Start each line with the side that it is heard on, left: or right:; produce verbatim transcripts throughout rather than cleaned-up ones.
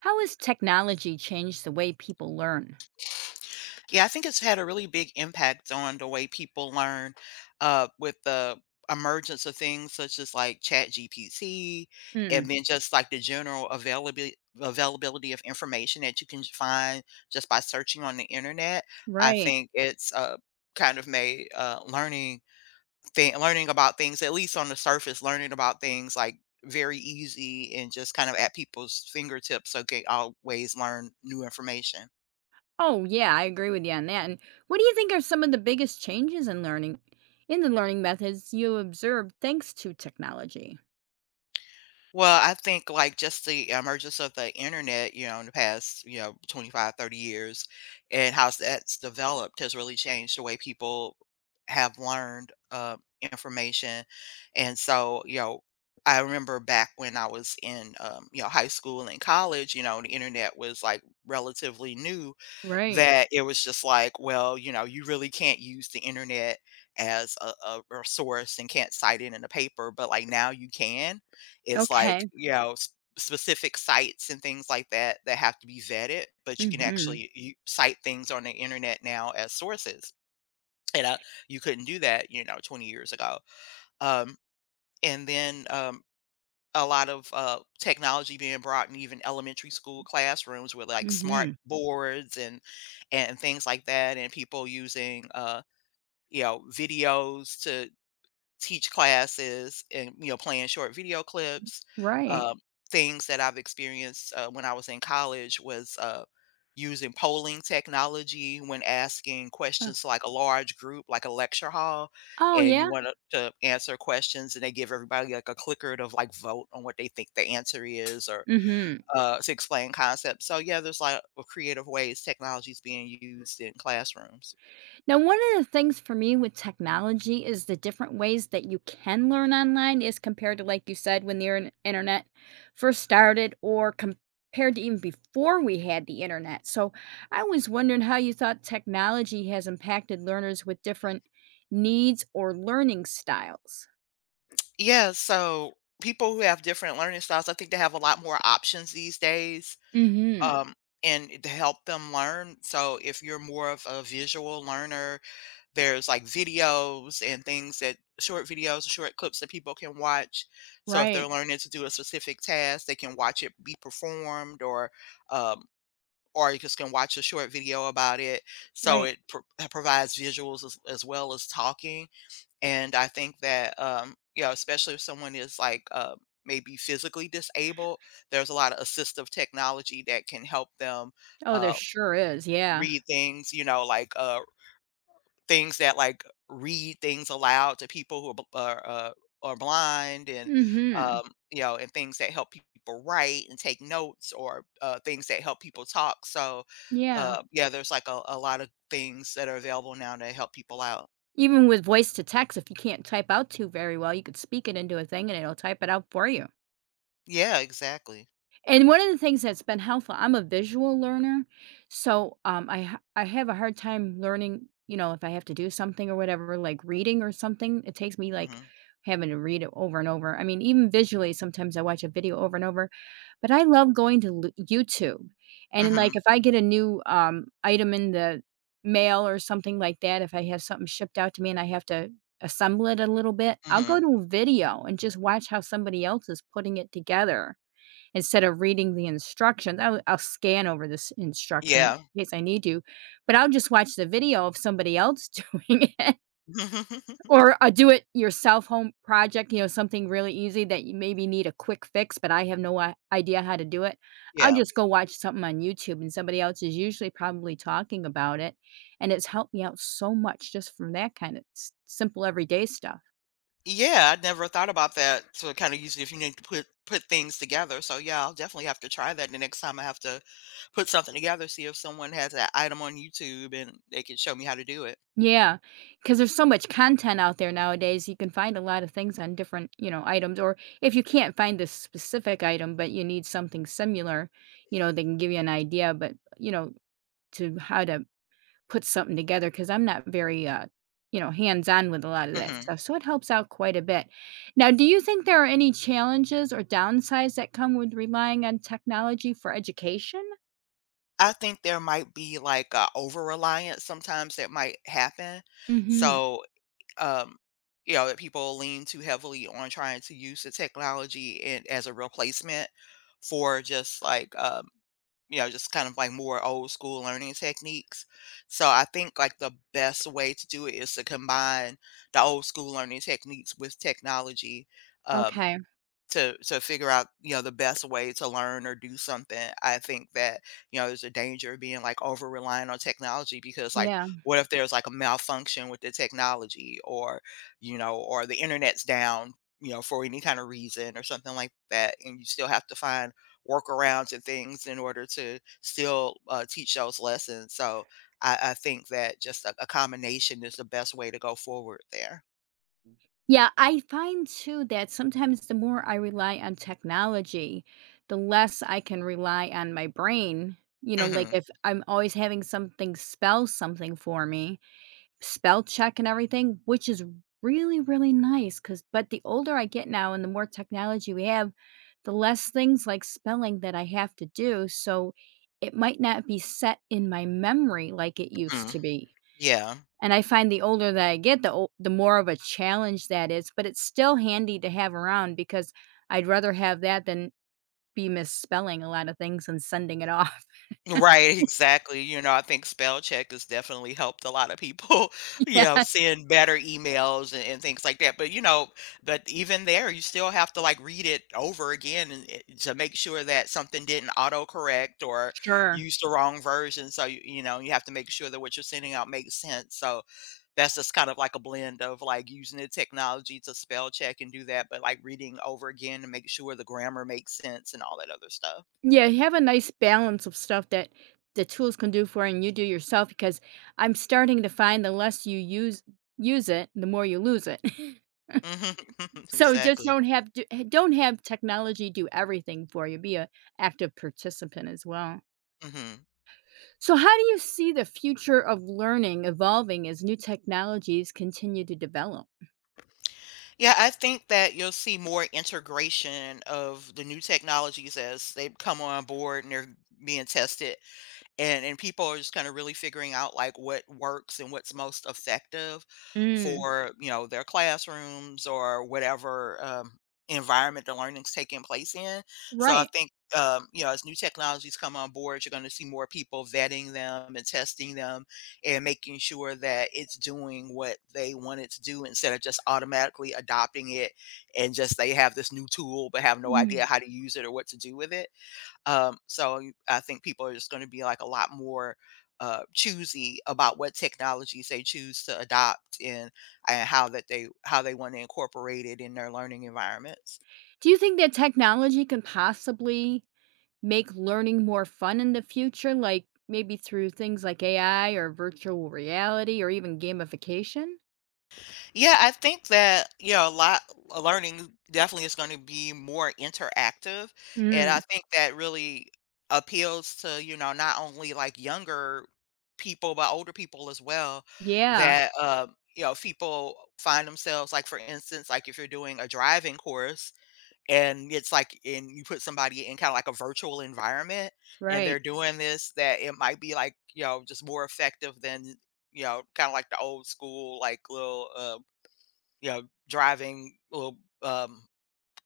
right: How has technology changed the way people learn?
left: Yeah, I think it's had a really big impact on the way people learn uh, with the emergence of things such as like chat G P T
right: Mm,
left: and then just like the general availability availability of information that you can j- find just by searching on the internet. I
right: right.
left: think it's uh, kind of made uh, learning thing learning about things at least on the surface, learning about things like very easy and just kind of at people's fingertips so they always learn new information.
right: Oh, yeah, I agree with you on that. And what do you think are some of the biggest changes in learning, in the learning methods you observed thanks to technology?
left: Well, I think, like, just the emergence of the internet, you know, in the past, you know, twenty five, thirty years, and how that's developed has really changed the way people have learned uh, information. And so, you know, I remember back when I was in, um, you know, high school and college, you know, the internet was like relatively new,
right: Right.
left: that it was just like, well, you know, you really can't use the internet as a, a, a source and can't cite it in a paper, but like now you can. It's like,
right: Okay.
left: you know, s specific sites and things like that that have to be vetted, but you can
right: Mm-hmm.
left: actually you cite things on the internet now as sources, and, uh, you couldn't do that, you know, twenty years ago. Um, and then, um, a lot of, uh, technology being brought in even elementary school classrooms with, like, smart
right: Mm-hmm.
left: boards and and things like that, and people using, uh, you know, videos to teach classes and, you know, playing short video clips.
right: Right.
left: Um, things that I've experienced, uh, when I was in college was, uh, using polling technology when asking
right: Uh,
left: questions to, like, a large group, like a lecture hall,
right: oh,
left: and
right: yeah.
left: you want to to answer questions, and they give everybody, like, a clicker to, like, vote on what they think the answer is or
right: Mm-hmm.
left: uh, to explain concepts. So yeah, there's like, a lot of creative ways technology is being used in classrooms.
right: Now, one of the things for me with technology is the different ways that you can learn online is compared to, like you said, when the intern- internet first started or compared to even before we had the internet. So I was wondering how you thought technology has impacted learners with different needs or learning styles.
left: Yeah, so people who have different learning styles, I think they have a lot more options these days
right: Hmm.
left: um, and to help them learn. So if you're more of a visual learner, there's like videos and things that short videos, and short clips that people can watch. So if they're
right: Right,
left: learning to do a specific task, they can watch it be performed or um or you just can watch a short video about it. So
right: right.
left: it pro- provides visuals as, as well as talking. And I think that, um, you know, especially if someone is like uh, maybe physically disabled, there's a lot of assistive technology that can help them
right: Oh, there
left: uh,
right: sure is. Yeah.
left: read things, you know, like uh, things that like read things aloud to people who are, bl- are uh, are blind and
right: Hmm.
left: um, you know and things that help people write and take notes or uh, things that help people talk so
right: Yeah.
left: uh, yeah there's like a, a lot of things that are available now to help people out.
right: Even with voice to text, if you can't type out too very well, you could speak it into a thing and it'll type it out for you.
left: Yeah, exactly.
right: And one of the things that's been helpful, I'm a visual learner, so, um, I ha I have a hard time learning, you know, if I have to do something or whatever, like reading or something, it takes me, like,
left: Hmm.
right: having to read it over and over. I mean, even visually, sometimes I watch a video over and over, but I love going to l YouTube, and then, like,
left: Hmm.
right: if I get a new, um, item in the mail or something like that, if I have something shipped out to me and I have to assemble it a little bit, I'll go
left: Hmm.
right: to a video and just watch how somebody else is putting it together. Instead of reading the instructions, I'll I'll scan over this instruction
left: Yeah.
right: in case I need to, but I'll just watch the video of somebody else doing it or a do it yourself home project, you know, something really easy that you maybe need a quick fix, but I have no I idea how to do it. I'll
left: Yeah.
right: just go watch something on YouTube and somebody else is usually probably talking about it, and it's helped me out so much just from that kind of s simple everyday stuff.
left: Yeah, I never thought about that. So it kind of usually if you need to put put things together. So yeah, I'll definitely have to try that the next time I have to put something together, see if someone has that item on YouTube and they can show me how to do it.
right: Yeah, because there's so much content out there nowadays. You can find a lot of things on different, you know, items. Or if you can't find this specific item, but you need something similar, you know, they can give you an idea. But you know, to how to put something together. Because I'm not very, uh, you know, hands-on with a lot of that
left: Hmm.
right: stuff, so it helps out quite a bit. Now, do you think there are any challenges or downsides that come with relying on technology for education?
left: I think there might be like a over reliance sometimes that might happen.
right: Mm-hmm.
left: So um, you know, that people lean too heavily on trying to use the technology and as a replacement for just like um, you know, just kind of like more old school learning techniques. So I think like the best way to do it is to combine the old school learning techniques with technology. Um,
right: Okay.
left: to to figure out, you know, the best way to learn or do something. I think that, you know, there's a danger of being like over reliant on technology because like
right: Yeah.
left: what if there's like a malfunction with the technology or, you know, or the internet's down, you know, for any kind of reason or something like that. And you still have to find workarounds and things in order to still uh, teach those lessons. So I, I think that just a, a combination is the best way to go forward there.
right: Yeah, I find too that sometimes the more I rely on technology, the less I can rely on my brain. You know, like
left: Hmm.
right: if I'm always having something spell something for me, spell check and everything, which is really, really nice. Cause, but the older I get now and the more technology we have, the less things like spelling that I have to do. So it might not be set in my memory like it used
left: Hmm.
right: to be.
left: Yeah.
right: And I find the older that I get, the o the more of a challenge that is, but it's still handy to have around because I'd rather have that than be misspelling a lot of things and sending it off.
left: Right, exactly. You know, I think spell check has definitely helped a lot of people, you know,
right: Yeah.
left: send better emails and, and things like that. But, you know, but even there, you still have to like read it over again and, it- to make sure that something didn't autocorrect or
right: Sure.
left: use the wrong version. So, you, you know, you have to make sure that what you're sending out makes sense. So that's just kind of like a blend of like using the technology to spell check and do that, but like reading over again to make sure the grammar makes sense and all that other stuff.
right: Yeah, you have a nice balance of stuff that the tools can do for you and you do yourself because I'm starting to find the less you use use it, the more you lose it.
left: Mhm.
right: So just
left: Exactly.
right: don't have d don't have technology do everything for you. Be a active participant as well.
left: Mhm.
right: So, how do you see the future of learning evolving as new technologies continue to develop?
left: Yeah, I think that you'll see more integration of the new technologies as they come on board and they're being tested and and people are just kind of really figuring out like what works and what's most effective
right: Mm.
left: for you know their classrooms or whatever um, environment the learning's taking place in. So I
right: Right.
left: think um, you know as new technologies come on board you're going to see more people vetting them and testing them and making sure that it's doing what they want it to do instead of just automatically adopting it and just they have this new tool but have no
right: Mm.
left: idea how to use it or what to do with it. Um, so you- I think people are just going to be like a lot more uh, choosy about what technologies they choose to adopt and and how that they how they want to incorporate it in their learning environments.
right: Do you think that technology can possibly make learning more fun in the future, like maybe through things like A I or virtual reality or even gamification?
left: Yeah, I think that, you know, a lot a learning definitely is going to be more interactive. And I
right: Mm.
left: think that really appeals to, you know, not only like younger people, but older people as well.
right: Yeah,
left: That, um, you know, people find themselves, like, for instance, like if you're doing a driving course and it's like, and you put somebody in kind of like a virtual environment and
right: right.
left: they're doing this, that it might be like, you know, just more effective than, you know, kind of like the old school, like little uh, you know, driving little um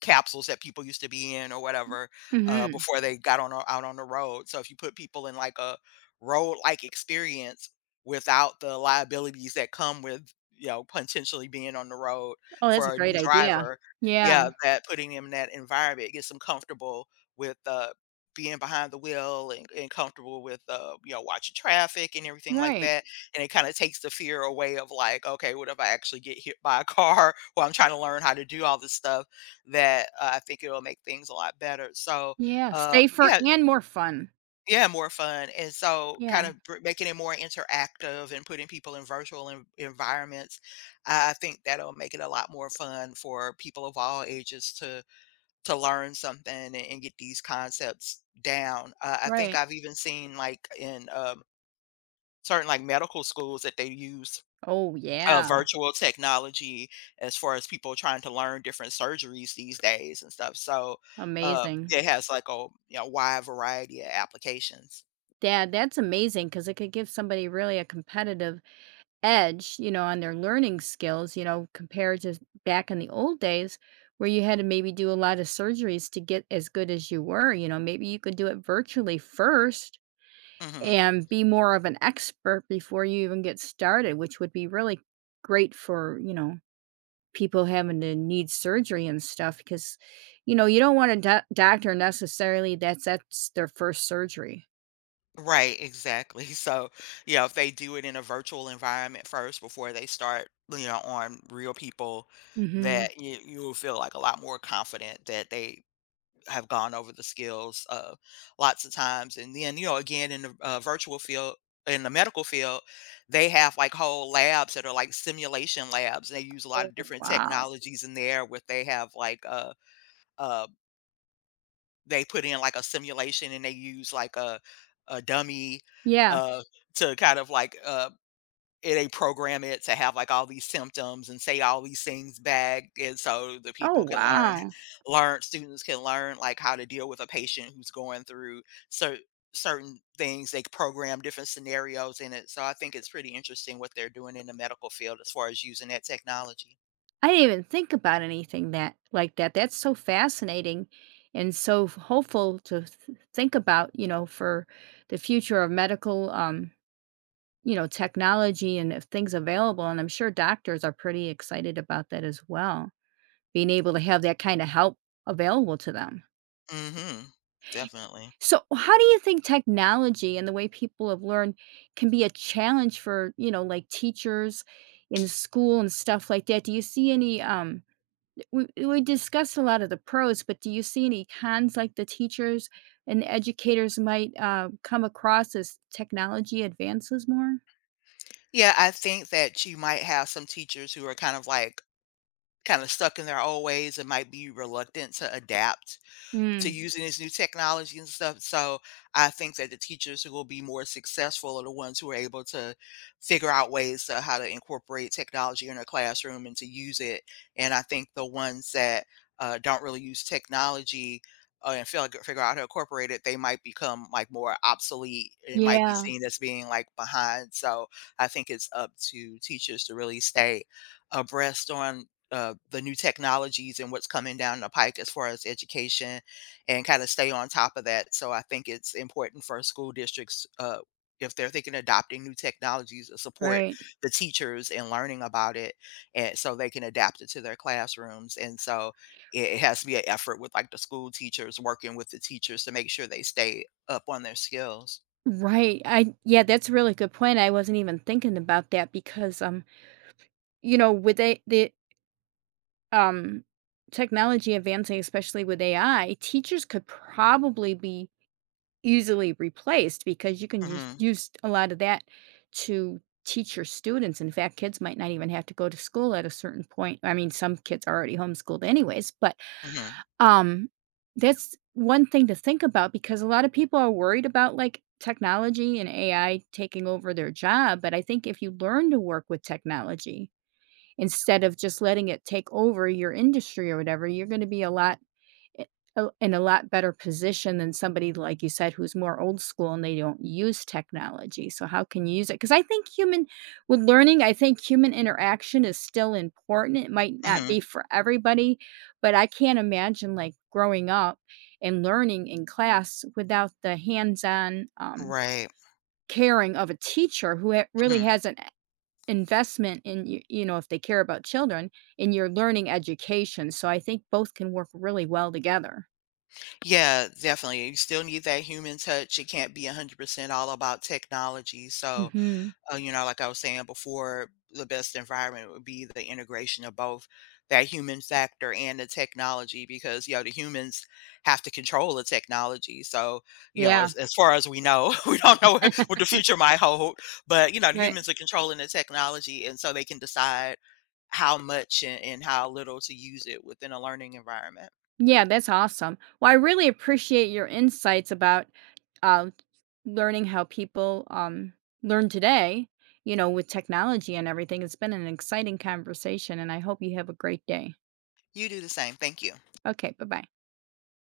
left: capsules that people used to be in or whatever, uh,
right: Mhm.
left: before they got on o- out on the road. So if you put people in like a road like experience without the liabilities that come with, you know, potentially being on the road
right: Oh, that's a
left: for a
right: great
left: new
right: idea.
left: driver,
right: Yeah,
left: yeah, that putting them in that environment gets them comfortable with uh, being behind the wheel and, and comfortable with uh, you know watching traffic and everything like
right: right.
left: that, and it kind of takes the fear away of like, okay, what if I actually get hit by a car while I'm trying to learn how to do all this stuff that, uh, I think it'll make things a lot better. So,
right: Yeah,
left: uh,
right: safer
left: yeah,
right: and more fun.
left: yeah, more fun. And so
right: Yeah,
left: kind of br- making it more interactive and putting people in virtual en- environments, I I think that'll make it a lot more fun for people of all ages to to learn something and, and get these concepts down. Uh, I think
right: right.
left: I've even seen like in um, certain like medical schools that they use
right: Oh,
left: uh,
right: yeah.
left: virtual technology as far as people trying to learn different surgeries these days and stuff. So, uh,
right: Amazing.
left: it has like a you know wide variety of applications.
right: Dad, that's amazing because it could give somebody really a competitive edge, you know, on their learning skills, you know, compared to back in the old days where you had to maybe do a lot of surgeries to get as good as you were. You know, maybe you could do it virtually first
left: Hmm.
right: and be more of an expert before you even get started, which would be really great for, you know, people having to need surgery and stuff because, you know, you don't want a doc- doctor necessarily that's that's their first surgery.
left: Right, exactly. So, you know, if they do it in a virtual environment first before they start, you know, on real people,
right: Hmm.
left: that you you will feel like a lot more confident that they have gone over the skills uh, lots of times. And then, you know, again, in the uh, virtual field, in the medical field, they have like whole labs that are like simulation labs. They use a lot
right: Oh,
left: of different
right: wow.
left: technologies in there where they have like, uh, uh, they put in like a simulation and they use like a, a dummy
right: Yeah.
left: uh, to kind of like uh, it they program it to have, like, all these symptoms and say all these things back, and so the
right: Oh,
left: people can learn
right: wow.
left: learn students can learn, like, how to deal with a patient who's going through cer certain things. They program different scenarios in it, so I think it's pretty interesting what they're doing in the medical field as far as using that technology.
right: I didn't even think about anything that like that. That's so fascinating and so f- hopeful to th- think about, you know, for the future of medical um, you know, technology and if things available and I'm sure doctors are pretty excited about that as well, being able to have that kind of help available to them.
left: Mhm. Definitely.
right: So, how do you think technology and the way people have learned can be a challenge for, you know, like teachers in school and stuff like that? Do you see any um We we discussed a lot of the pros, but do you see any cons like the teachers and educators might uh, come across as technology advances more?
left: Yeah, I think that you might have some teachers who are kind of, like, kinda stuck in their old ways and might be reluctant to adapt to
right: Mm,
left: using this new technology and stuff. So I think that the teachers who will be more successful are the ones who are able to figure out ways to how to incorporate technology in their classroom and to use it. And I think the ones that uh, don't really use technology uh, and feel, figure out how to incorporate it, they might become like more obsolete. It might be
right: yeah,
left: seen as being like behind. So I think it's up to teachers to really stay abreast on uh, the new technologies and what's coming down the pike as far as education and kinda stay on top of that. So I think it's important for school districts, uh, if they're thinking of adopting new technologies to support
right: right.
left: the teachers in learning about it, and so they can adapt it to their classrooms. And so it it has to be an effort with, like, the school teachers working with the teachers to make sure they stay up on their skills.
right: Right. I Yeah, that's a really good point. I wasn't even thinking about that because um, you know, with a, the um technology advancing, especially with A I, teachers could probably be easily replaced because you can just
left: Mhm,
right: use a lot of that to teach your students. In fact, kids might not even have to go to school at a certain point. I mean, some kids are already homeschooled anyways, but,
left: mhm,
right: um, that's one thing to think about because a lot of people are worried about, like, technology and A I taking over their job, but I think if you learn to work with technology instead of just letting it take over your industry or whatever, you're gonna be a lot I a in a lot better position than somebody, like you said, who's more old school and they don't use technology, so how can you use it? Because I think human with learning, I think human interaction is still important, it might not
left: mhm,
right: be for everybody, but I can't imagine, like, growing up and learning in class without the hands-on, um,
left: right,
right: caring of a teacher who ha really
left: mhm.
right: has an investment in you you know, if they care about children, in your learning education, so I think both can work really well together.
left: Yeah, definitely. You still need that human touch. It can't be one hundred percent all about technology. So
right: Mhm.
left: uh, you know, like I was saying before, the best environment would be the integration of both that human factor and the technology because, you know, the humans have to control the technology. So, you know,
right: Yeah.
left: as, as far as we know, we don't know what, what the future might hold, but, you know, the
right: Right.
left: humans are controlling the technology. And so they can decide how much and, and how little to use it within a learning environment.
right: Yeah, that's awesome. Well, I really appreciate your insights about uh, learning how people um, learn today, you know, with technology and everything. It's been an exciting conversation, and I hope you have a great day.
left: You do the same. Thank you.
right: Okay, bye bye.